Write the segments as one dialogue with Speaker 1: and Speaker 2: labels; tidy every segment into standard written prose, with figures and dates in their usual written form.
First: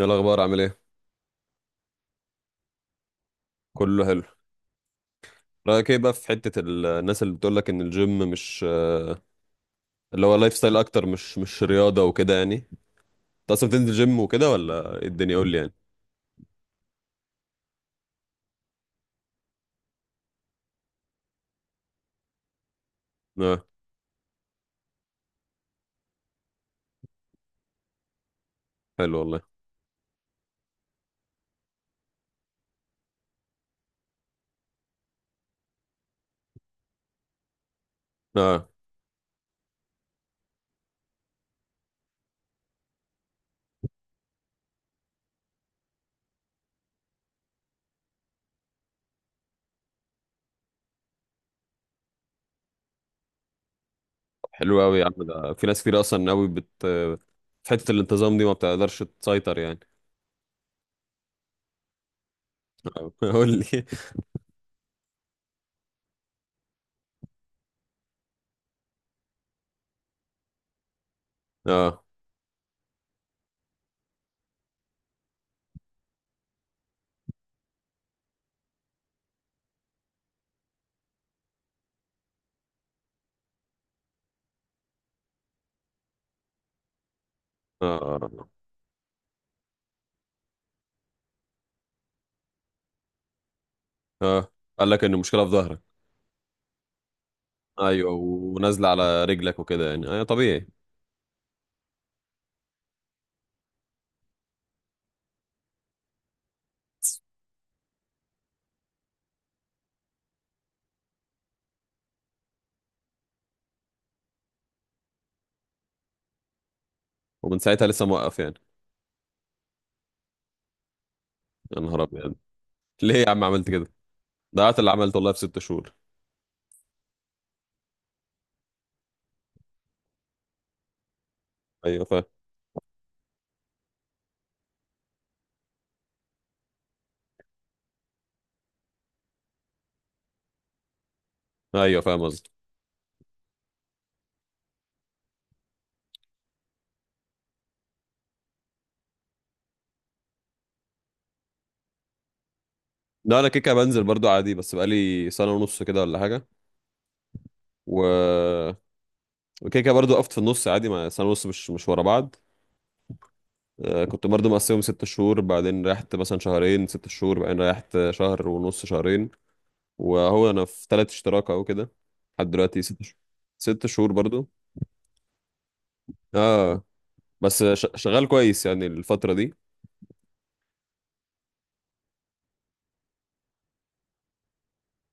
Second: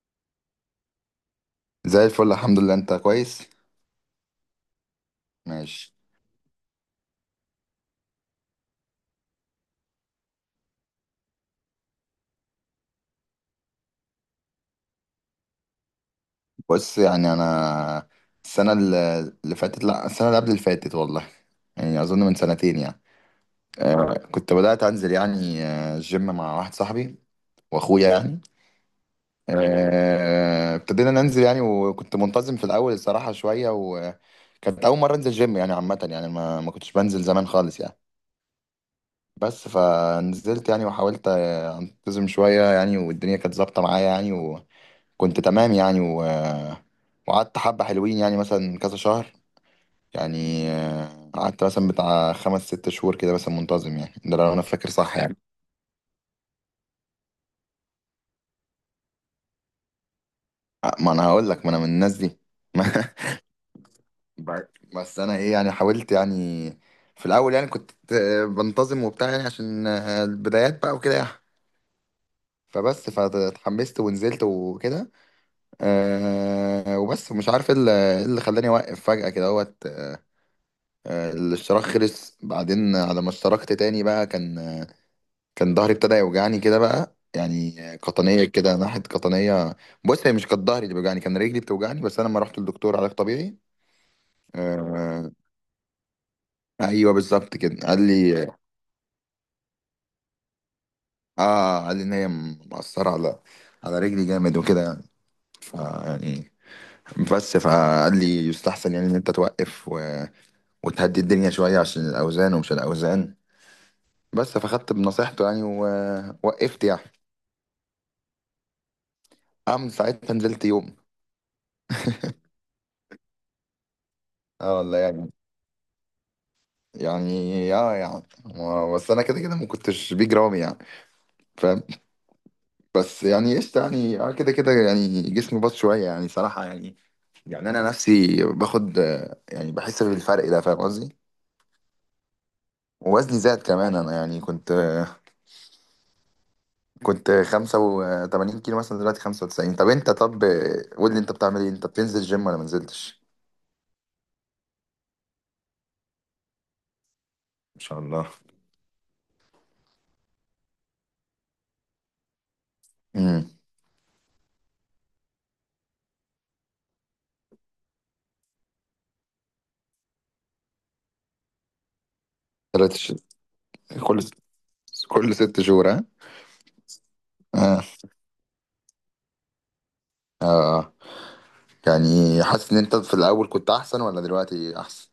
Speaker 1: ايه الاخبار؟ عامل ايه؟
Speaker 2: زي الفل، الحمد لله. انت كويس؟
Speaker 1: كله حلو. رايك
Speaker 2: ماشي.
Speaker 1: ايه بقى في حته الناس اللي بتقول لك ان الجيم مش اللي هو لايف ستايل اكتر، مش رياضه وكده يعني؟ انت اصلا بتنزل جيم وكده ولا إيه الدنيا، قول لي يعني.
Speaker 2: بص، يعني انا السنه اللي فاتت، لا، السنه اللي قبل اللي فاتت، والله يعني اظن من سنتين يعني.
Speaker 1: اه،
Speaker 2: كنت بدات انزل يعني، الجيم مع واحد صاحبي واخويا يعني.
Speaker 1: حلو والله.
Speaker 2: ابتدينا ننزل يعني، وكنت منتظم في الاول الصراحه شويه، وكانت اول مره انزل جيم يعني عامه، يعني ما كنتش بنزل زمان خالص يعني.
Speaker 1: اه،
Speaker 2: بس فنزلت يعني، وحاولت انتظم شويه يعني، والدنيا كانت ظابطه معايا يعني، كنت تمام يعني. وقعدت حبة حلوين يعني، مثلا كذا شهر، يعني قعدت مثلا بتاع خمس ست شهور كده مثلا منتظم يعني، ده لو أنا
Speaker 1: حلو
Speaker 2: فاكر
Speaker 1: قوي يا عم.
Speaker 2: صح يعني.
Speaker 1: ده في ناس كتير اصلا قوي بت آه، في حته الانتظام دي ما بتقدرش تسيطر يعني.
Speaker 2: ما أنا هقول لك، ما أنا من الناس دي.
Speaker 1: قول لي.
Speaker 2: ب- بس أنا إيه يعني، حاولت يعني. في الأول يعني كنت بنتظم وبتاع يعني، عشان البدايات بقى وكده يعني.
Speaker 1: اه.
Speaker 2: فبس فاتحمست ونزلت وكده. وبس مش عارف ايه اللي إيه اللي خلاني اوقف فجأة كده اهوت. الاشتراك خلص، بعدين على ما اشتركت تاني بقى، كان ظهري ابتدى يوجعني كده بقى يعني،
Speaker 1: اه.
Speaker 2: قطنية،
Speaker 1: اه.
Speaker 2: كده ناحية قطنية. بص، هي مش كانت ظهري اللي بيوجعني، كان رجلي بتوجعني، بس انا لما رحت للدكتور علاج طبيعي.
Speaker 1: آه. قال لك ان
Speaker 2: آه،
Speaker 1: المشكله في ظهرك؟
Speaker 2: ايوه بالظبط كده قال
Speaker 1: ايوه
Speaker 2: لي.
Speaker 1: ونازله على رجلك وكده يعني، طبيعي.
Speaker 2: اه قال لي ان هي مأثرة على رجلي جامد وكده يعني. يعني بس، فقال لي يستحسن يعني ان انت توقف وتهدي الدنيا شوية عشان الاوزان ومش الاوزان. بس فخدت بنصيحته يعني ووقفت يعني.
Speaker 1: ومن ساعتها لسه موقف يعني؟
Speaker 2: أعمل ساعتها، نزلت يوم.
Speaker 1: يا نهار ابيض، ليه يا عم عملت كده؟ ده
Speaker 2: اه
Speaker 1: عارف اللي
Speaker 2: والله
Speaker 1: عملته
Speaker 2: يعني
Speaker 1: والله في 6 شهور.
Speaker 2: يعني اه يعني بس انا كده كده ما كنتش بيج رامي يعني، فاهم.
Speaker 1: ايوه فاهم.
Speaker 2: بس يعني قشطه يعني، اه كده كده يعني جسمي باظ شويه يعني صراحه يعني. يعني انا نفسي باخد، يعني بحس بالفرق ده، فاهم قصدي.
Speaker 1: ايوه فاهم قصدي.
Speaker 2: ووزني زاد كمان، انا يعني كنت، كنت 85 كيلو مثلا، دلوقتي 95. طب انت، طب آه، قول لي، انت بتعمل ايه؟ انت بتنزل جيم ولا ما نزلتش؟
Speaker 1: لا انا كيكه بنزل برضو عادي، بس بقالي سنه ونص كده ولا حاجه،
Speaker 2: ان شاء الله.
Speaker 1: و وكيكه برضو وقفت في النص عادي. مع سنه ونص مش ورا بعض.
Speaker 2: امم.
Speaker 1: كنت برضو مقسمهم 6 شهور بعدين ريحت مثلا شهرين، 6 شهور بعدين ريحت شهر ونص، شهرين. وهو انا في تلات اشتراك اهو كده لحد دلوقتي.
Speaker 2: ثلاث
Speaker 1: ست
Speaker 2: ش...
Speaker 1: شهور 6 شهور
Speaker 2: كل
Speaker 1: برضو.
Speaker 2: كل ست شهور، ها؟
Speaker 1: اه. بس
Speaker 2: اه.
Speaker 1: شغال كويس يعني الفتره دي.
Speaker 2: آه. يعني حاسس ان انت في الاول كنت احسن، ولا دلوقتي احسن؟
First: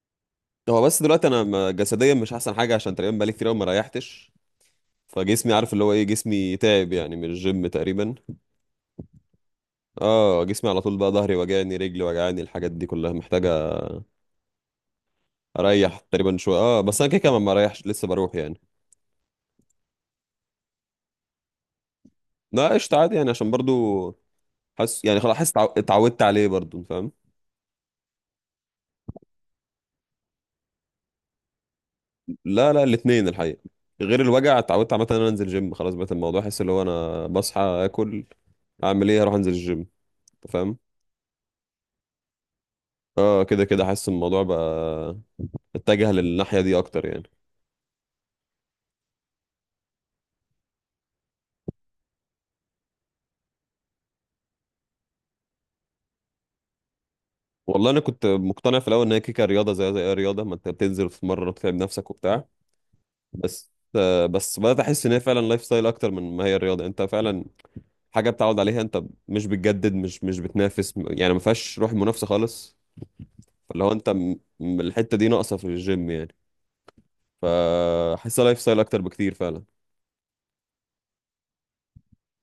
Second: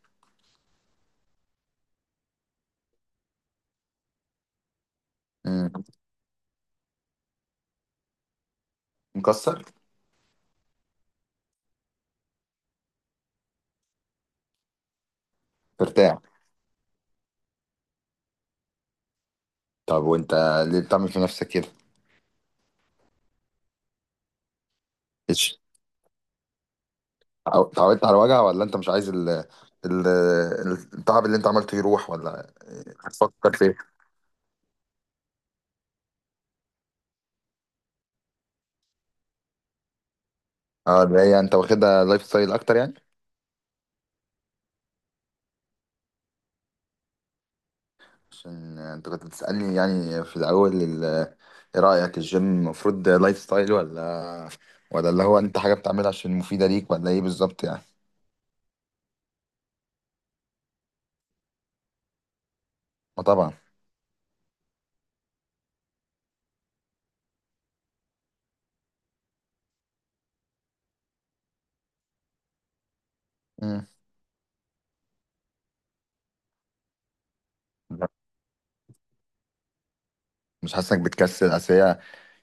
Speaker 1: هو بس دلوقتي انا جسديا مش احسن حاجه، عشان تقريبا بقالي كتير قوي ما ريحتش. فجسمي
Speaker 2: مم.
Speaker 1: عارف اللي هو ايه، جسمي تعب يعني من الجيم تقريبا.
Speaker 2: مكسر.
Speaker 1: اه جسمي على طول بقى، ظهري وجعني، رجلي وجعاني، الحاجات دي كلها محتاجه اريح
Speaker 2: مرتاح.
Speaker 1: تقريبا شويه. اه بس انا كده كده ما بريحش لسه بروح يعني.
Speaker 2: طب وانت ليه بتعمل في نفسك كده؟
Speaker 1: لا قشطه عادي يعني عشان برضو حاسس يعني خلاص، حاسس
Speaker 2: إيش؟
Speaker 1: اتعودت عليه برضو. أنت فاهم؟
Speaker 2: اتعودت على الوجع، ولا انت مش عايز ال... التعب اللي انت عملته يروح، ولا
Speaker 1: لا لا، الاثنين
Speaker 2: هتفكر
Speaker 1: الحقيقه.
Speaker 2: في ايه؟
Speaker 1: غير الوجع، اتعودت عامه ان انا انزل جيم. خلاص بقيت الموضوع احس اللي هو انا بصحى اكل، اعمل ايه، اروح انزل الجيم. أنت فاهم.
Speaker 2: اه، اللي هي انت واخدها لايف ستايل اكتر يعني.
Speaker 1: اه كده كده، حاسس الموضوع بقى اتجه للناحيه دي اكتر يعني.
Speaker 2: عشان انت كنت بتسألني يعني في الاول، ايه رأيك، الجيم المفروض لايف ستايل، ولا اللي هو انت حاجة بتعملها عشان مفيدة ليك، ولا ايه بالظبط يعني؟
Speaker 1: والله انا كنت مقتنع في الاول ان هي كيكه رياضه، زي اي رياضه، ما انت بتنزل وتتمرن وتتعب نفسك وبتاع.
Speaker 2: ما طبعا.
Speaker 1: بس بس بدات احس ان هي فعلا لايف ستايل اكتر من ما هي الرياضه. انت فعلا حاجه بتعود عليها، انت مش بتجدد، مش بتنافس يعني، ما فيهاش روح منافسه خالص. فاللي
Speaker 2: مم.
Speaker 1: هو انت الحته دي ناقصه في الجيم يعني. فحسها لايف ستايل اكتر بكتير فعلا.
Speaker 2: مش حاسس انك بتكسل؟ اصل هي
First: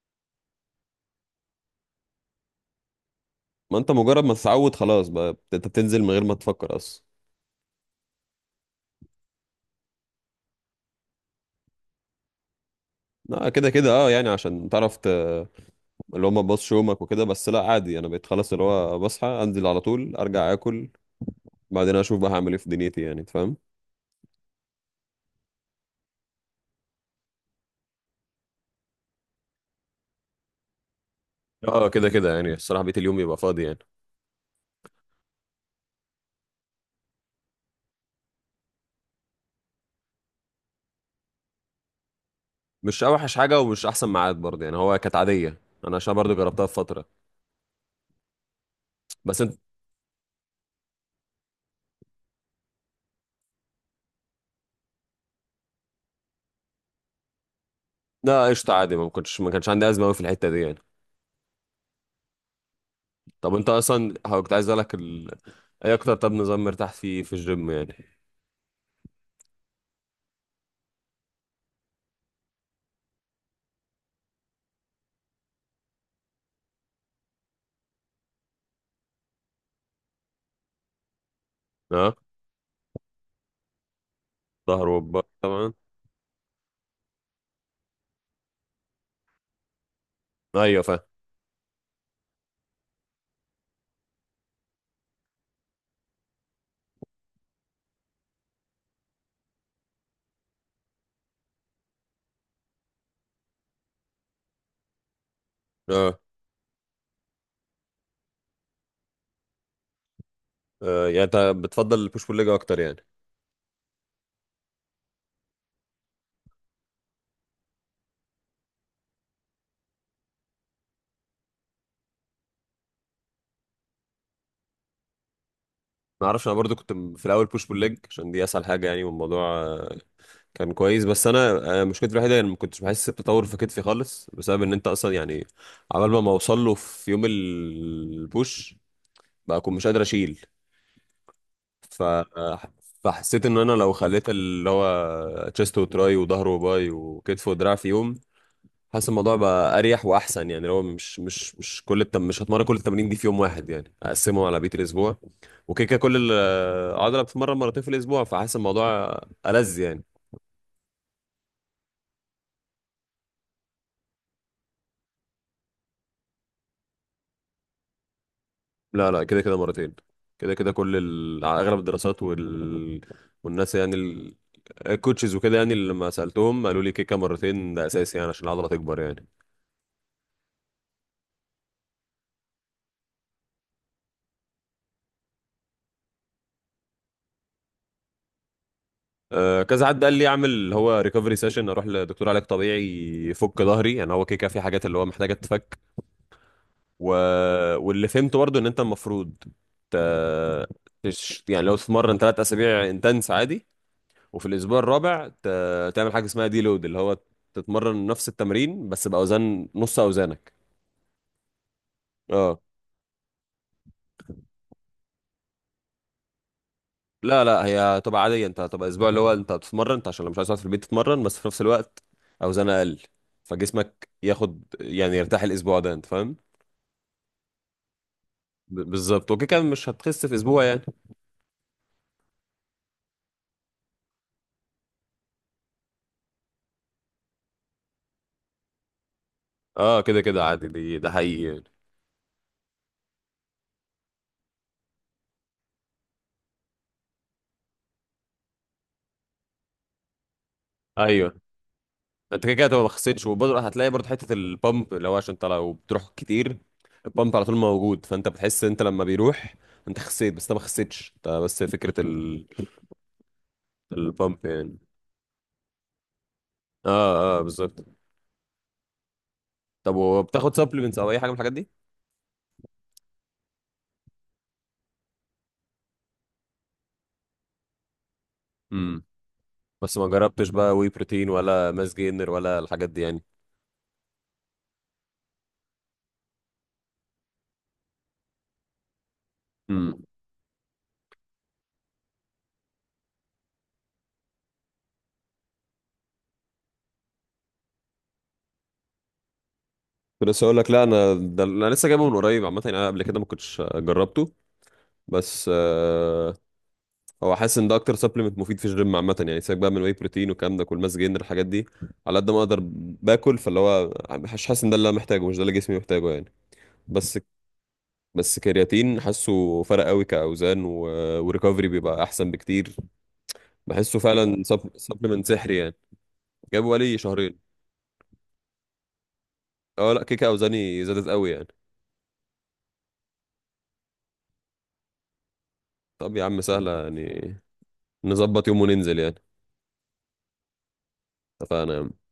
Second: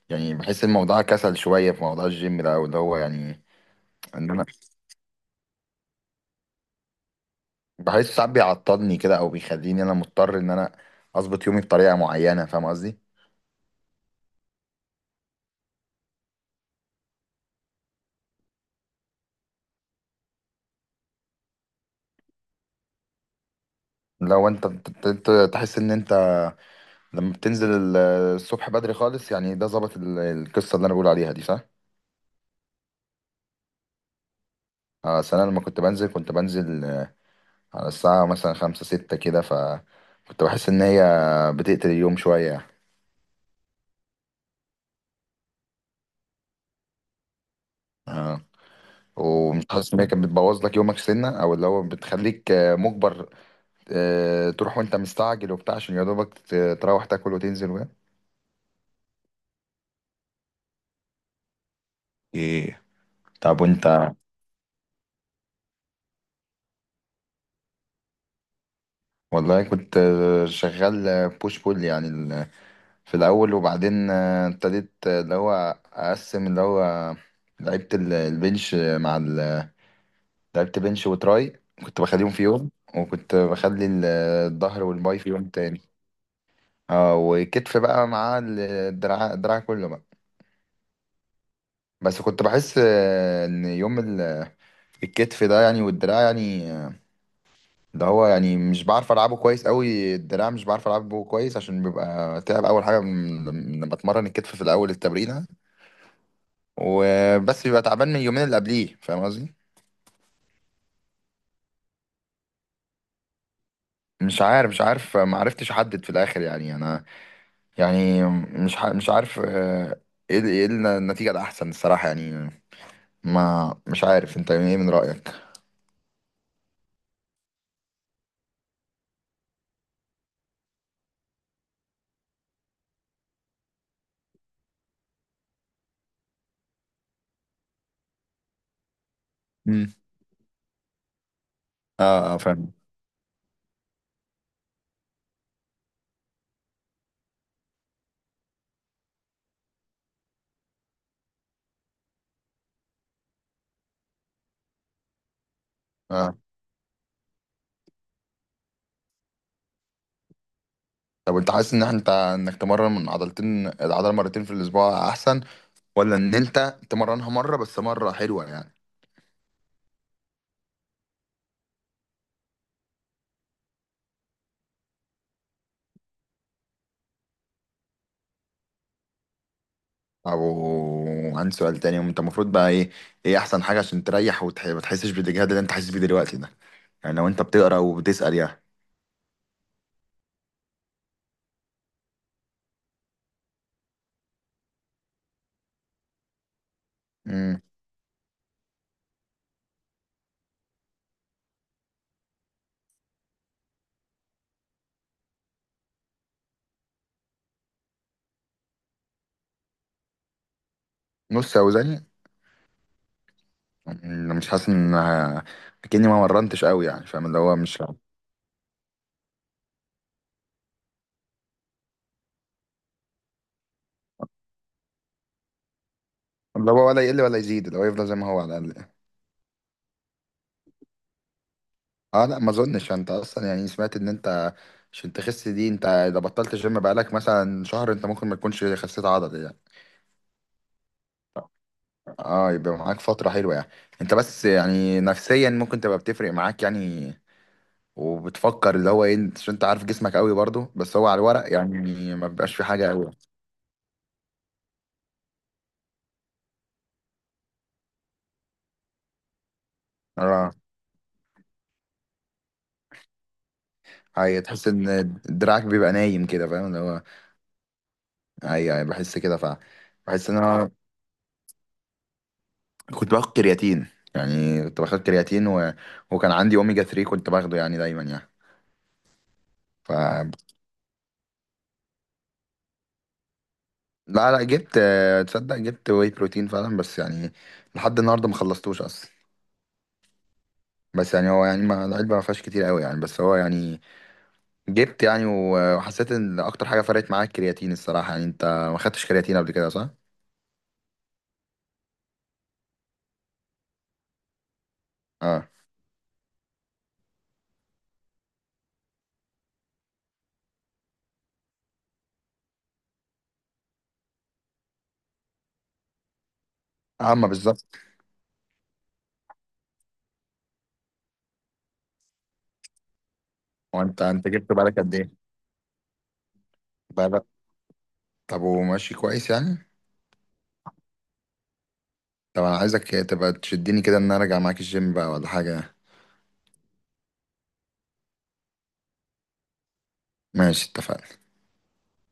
Speaker 2: يعني، بحس الموضوع كسل شوية في موضوع الجيم ده، أو اللي هو يعني.
Speaker 1: ما انت مجرد
Speaker 2: إن
Speaker 1: ما
Speaker 2: أنا
Speaker 1: تتعود خلاص بقى انت بتنزل من غير ما تفكر اصلا.
Speaker 2: بحس ساعات بيعطلني كده، أو بيخليني أنا مضطر إن أنا أظبط يومي بطريقة معينة، فاهم قصدي؟
Speaker 1: لا كده كده اه يعني، عشان تعرف، اللي هو ما تبصش يومك وكده. بس لا عادي، انا بقيت خلاص اللي هو بصحى انزل على طول، ارجع اكل، بعدين اشوف بقى هعمل ايه في دنيتي يعني. أنت فاهم.
Speaker 2: لو أنت، أنت تحس إن أنت لما بتنزل الصبح بدري خالص يعني، ده ظبط القصة اللي أنا بقول عليها دي، صح؟
Speaker 1: اه كده كده يعني الصراحه، بقيت اليوم يبقى فاضي يعني.
Speaker 2: أصل أنا لما كنت بنزل، على الساعة مثلا خمسة ستة كده، فكنت بحس إن هي بتقتل اليوم شوية يعني.
Speaker 1: مش اوحش حاجه ومش احسن ميعاد برضه يعني، هو كانت عاديه. انا عشان برضه جربتها في فتره. بس انت،
Speaker 2: ومش حاسس إن هي كانت بتبوظ لك يومك سنة، أو اللي هو بتخليك مجبر تروح وانت مستعجل وبتاع، عشان يا دوبك تروح تاكل وتنزل وكده؟
Speaker 1: لا قشطه عادي، ما كنتش، ما كانش عندي ازمه قوي في الحته دي يعني.
Speaker 2: ايه.
Speaker 1: طب
Speaker 2: طب
Speaker 1: انت
Speaker 2: وانت.
Speaker 1: اصلا هو كنت عايز اسالك ايه اكتر، طب نظام مرتاح فيه في الجيم يعني؟
Speaker 2: والله كنت شغال بوش بول يعني في الاول، وبعدين ابتديت، اللي هو اقسم، اللي هو لعبت ال- البنش مع ال- لعبت بنش وتراي، كنت
Speaker 1: اه،
Speaker 2: بخليهم في يوم. وكنت بخلي الظهر
Speaker 1: ظهر
Speaker 2: والباي
Speaker 1: وبطن
Speaker 2: في يوم
Speaker 1: طبعا.
Speaker 2: تاني. اه، وكتف بقى مع الدراع كله بقى.
Speaker 1: ايوه فاهم.
Speaker 2: بس كنت بحس ان يوم الكتف ده يعني، والدراع يعني، ده هو يعني مش بعرف العبه كويس قوي. الدراع مش بعرف العبه كويس، عشان بيبقى تعب اول حاجه، لما بتمرن الكتف في الاول التمرينه،
Speaker 1: اه،
Speaker 2: وبس بيبقى تعبان من اليومين اللي قبليه، فاهم قصدي؟
Speaker 1: يعني انت بتفضل البوش بول ليج اكتر يعني؟
Speaker 2: مش عارف ما عرفتش احدد في الاخر يعني. انا يعني مش عارف ايه إيه النتيجه الاحسن الصراحه يعني. ما مش عارف، انت ايه من رايك؟
Speaker 1: ما اعرفش. انا برضو كنت في الاول بوش بول ليج عشان دي اسهل حاجه يعني. والموضوع كان كويس. بس انا مشكلتي الوحيده ان ما كنتش بحس بتطور في كتفي خالص، بسبب ان انت اصلا يعني عبال ما ما اوصل له في يوم البوش، بقى اكون مش
Speaker 2: امم.
Speaker 1: قادر اشيل. ف
Speaker 2: اه اه،
Speaker 1: آه،
Speaker 2: فاهم.
Speaker 1: فحسيت ان انا لو خليت اللي هو تشيست وتراي وظهر وباي وكتف ودراع في يوم، حاسس الموضوع بقى اريح واحسن يعني. لو مش مش هتمرن كل التمارين دي في يوم واحد يعني، اقسمهم على بقيه الاسبوع. وكده كده كل
Speaker 2: اه.
Speaker 1: العضله بتتمرن مرتين في الاسبوع. فحاسس الموضوع ألذ يعني.
Speaker 2: طب انت حاسس ان احنا، انك تمرن من عضلتين العضله مرتين في الاسبوع احسن، ولا ان انت تمرنها مره بس، مره حلوه يعني؟
Speaker 1: لا لا كده كده مرتين. كده كده على اغلب الدراسات والناس يعني الكوتشز وكده يعني، اللي لما سالتهم قالوا لي كيكه مرتين ده اساسي يعني عشان العضله تكبر يعني.
Speaker 2: او عندي سؤال تاني، انت المفروض بقى ايه احسن حاجه عشان تريح وتح، ما تحسش بالاجهاد اللي انت حاسس بيه دلوقتي ده، يعني لو انت بتقرا وبتسال يعني.
Speaker 1: أه، كذا حد قال لي اعمل اللي هو ريكفري سيشن، اروح لدكتور علاج طبيعي يفك ظهري يعني. هو كيكه في حاجات اللي هو محتاجه تتفك. و...
Speaker 2: امم.
Speaker 1: واللي فهمته برضو ان انت المفروض ت... يعني لو تتمرن 3 اسابيع انتنس عادي، وفي الاسبوع الرابع تعمل حاجه اسمها دي لود، اللي هو تتمرن نفس التمرين بس باوزان نص اوزانك.
Speaker 2: نص اوزاني.
Speaker 1: اه
Speaker 2: مش حاسس ان كأني ما مرنتش قوي يعني، فاهم اللي
Speaker 1: لا
Speaker 2: هو
Speaker 1: لا، هي
Speaker 2: مش،
Speaker 1: هتبقى عاديه، انت هتبقى اسبوع اللي هو انت بتتمرن، انت عشان لو مش عايز تقعد في البيت تتمرن، بس في نفس الوقت اوزان اقل. فجسمك ياخد يعني يرتاح الاسبوع ده. انت فاهم؟
Speaker 2: اللي هو ولا يقل ولا يزيد، اللي هو يفضل زي ما هو على الاقل.
Speaker 1: بالظبط. وكده كده مش هتخس في اسبوع يعني.
Speaker 2: اه لا، ما اظنش. انت اصلا يعني سمعت ان انت عشان تخس دي، انت اذا بطلت جيم بقالك مثلا شهر، انت ممكن ما تكونش خسيت عضل يعني.
Speaker 1: اه كده كده عادي، دي ده حقيقي يعني.
Speaker 2: اه، يبقى معاك فترة حلوة يعني، انت بس يعني نفسيا ممكن تبقى بتفرق معاك يعني، وبتفكر اللي هو ايه عشان انت عارف جسمك قوي برضو، بس هو على
Speaker 1: ايوه،
Speaker 2: الورق يعني ما
Speaker 1: انت كده
Speaker 2: بيبقاش في
Speaker 1: كده هتبقى
Speaker 2: حاجة
Speaker 1: ما
Speaker 2: قوي.
Speaker 1: خسرتش، وبرضه هتلاقي برضه حته البامب، اللي هو عشان انت لو بتروح كتير البامب على طول موجود. فانت بتحس انت لما بيروح انت خسيت، بس انت
Speaker 2: اه.
Speaker 1: ما خسيتش، انت بس فكره البامب
Speaker 2: هي تحس
Speaker 1: يعني.
Speaker 2: ان دراعك بيبقى نايم كده، فاهم اللي هو.
Speaker 1: اه اه، بالظبط.
Speaker 2: اي اي، بحس كده.
Speaker 1: طب
Speaker 2: بحس ان
Speaker 1: وبتاخد
Speaker 2: انا
Speaker 1: سبلمنتس او اي حاجه من الحاجات دي؟
Speaker 2: كنت باخد كرياتين يعني، كنت باخد كرياتين و... وكان عندي اوميجا 3 كنت باخده يعني دايما يعني.
Speaker 1: امم.
Speaker 2: ف
Speaker 1: بس ما جربتش بقى وي بروتين ولا ماس جينر ولا الحاجات دي يعني.
Speaker 2: لا لا، جبت. تصدق جبت واي بروتين فعلا، بس يعني لحد النهارده ما خلصتوش اصلا.
Speaker 1: امم.
Speaker 2: بس يعني هو يعني، ما العلبة ما فيهاش كتير قوي يعني، بس هو يعني جبت يعني، وحسيت ان اكتر حاجة فرقت معاك الكرياتين الصراحة يعني. انت ما خدتش كرياتين قبل كده صح؟
Speaker 1: كنت لسه اقول لك. لا انا ده انا لسه جايبه من قريب عامه يعني، انا قبل كده ما كنتش جربته.
Speaker 2: اه.
Speaker 1: بس هو حاسس ان ده اكتر سبلمنت مفيد في الجيم عامه يعني. سيبك بقى من الواي بروتين والكلام ده، كل ماس جينر الحاجات دي. على قد ما اقدر باكل. فاللي هو مش حاسس ان ده اللي انا محتاجه، مش ده اللي جسمي محتاجه يعني. بس
Speaker 2: عامة بالظبط.
Speaker 1: بس كرياتين حاسه فرق قوي كاوزان، وريكفري بيبقى احسن بكتير.
Speaker 2: هو
Speaker 1: بحسه
Speaker 2: انت
Speaker 1: فعلا.
Speaker 2: جبت بالك قد ايه؟
Speaker 1: سبلمنت سحري يعني. جابه بقالي
Speaker 2: بالك.
Speaker 1: شهرين.
Speaker 2: طب وماشي كويس يعني؟
Speaker 1: اه لا كيكه اوزاني زادت قوي يعني.
Speaker 2: طب انا عايزك تبقى تشدني كده ان انا ارجع معاك الجيم بقى، ولا حاجة.
Speaker 1: طب يا عم سهله يعني، نظبط يوم وننزل يعني.
Speaker 2: ماشي، اتفقنا.
Speaker 1: اتفقنا يا عم.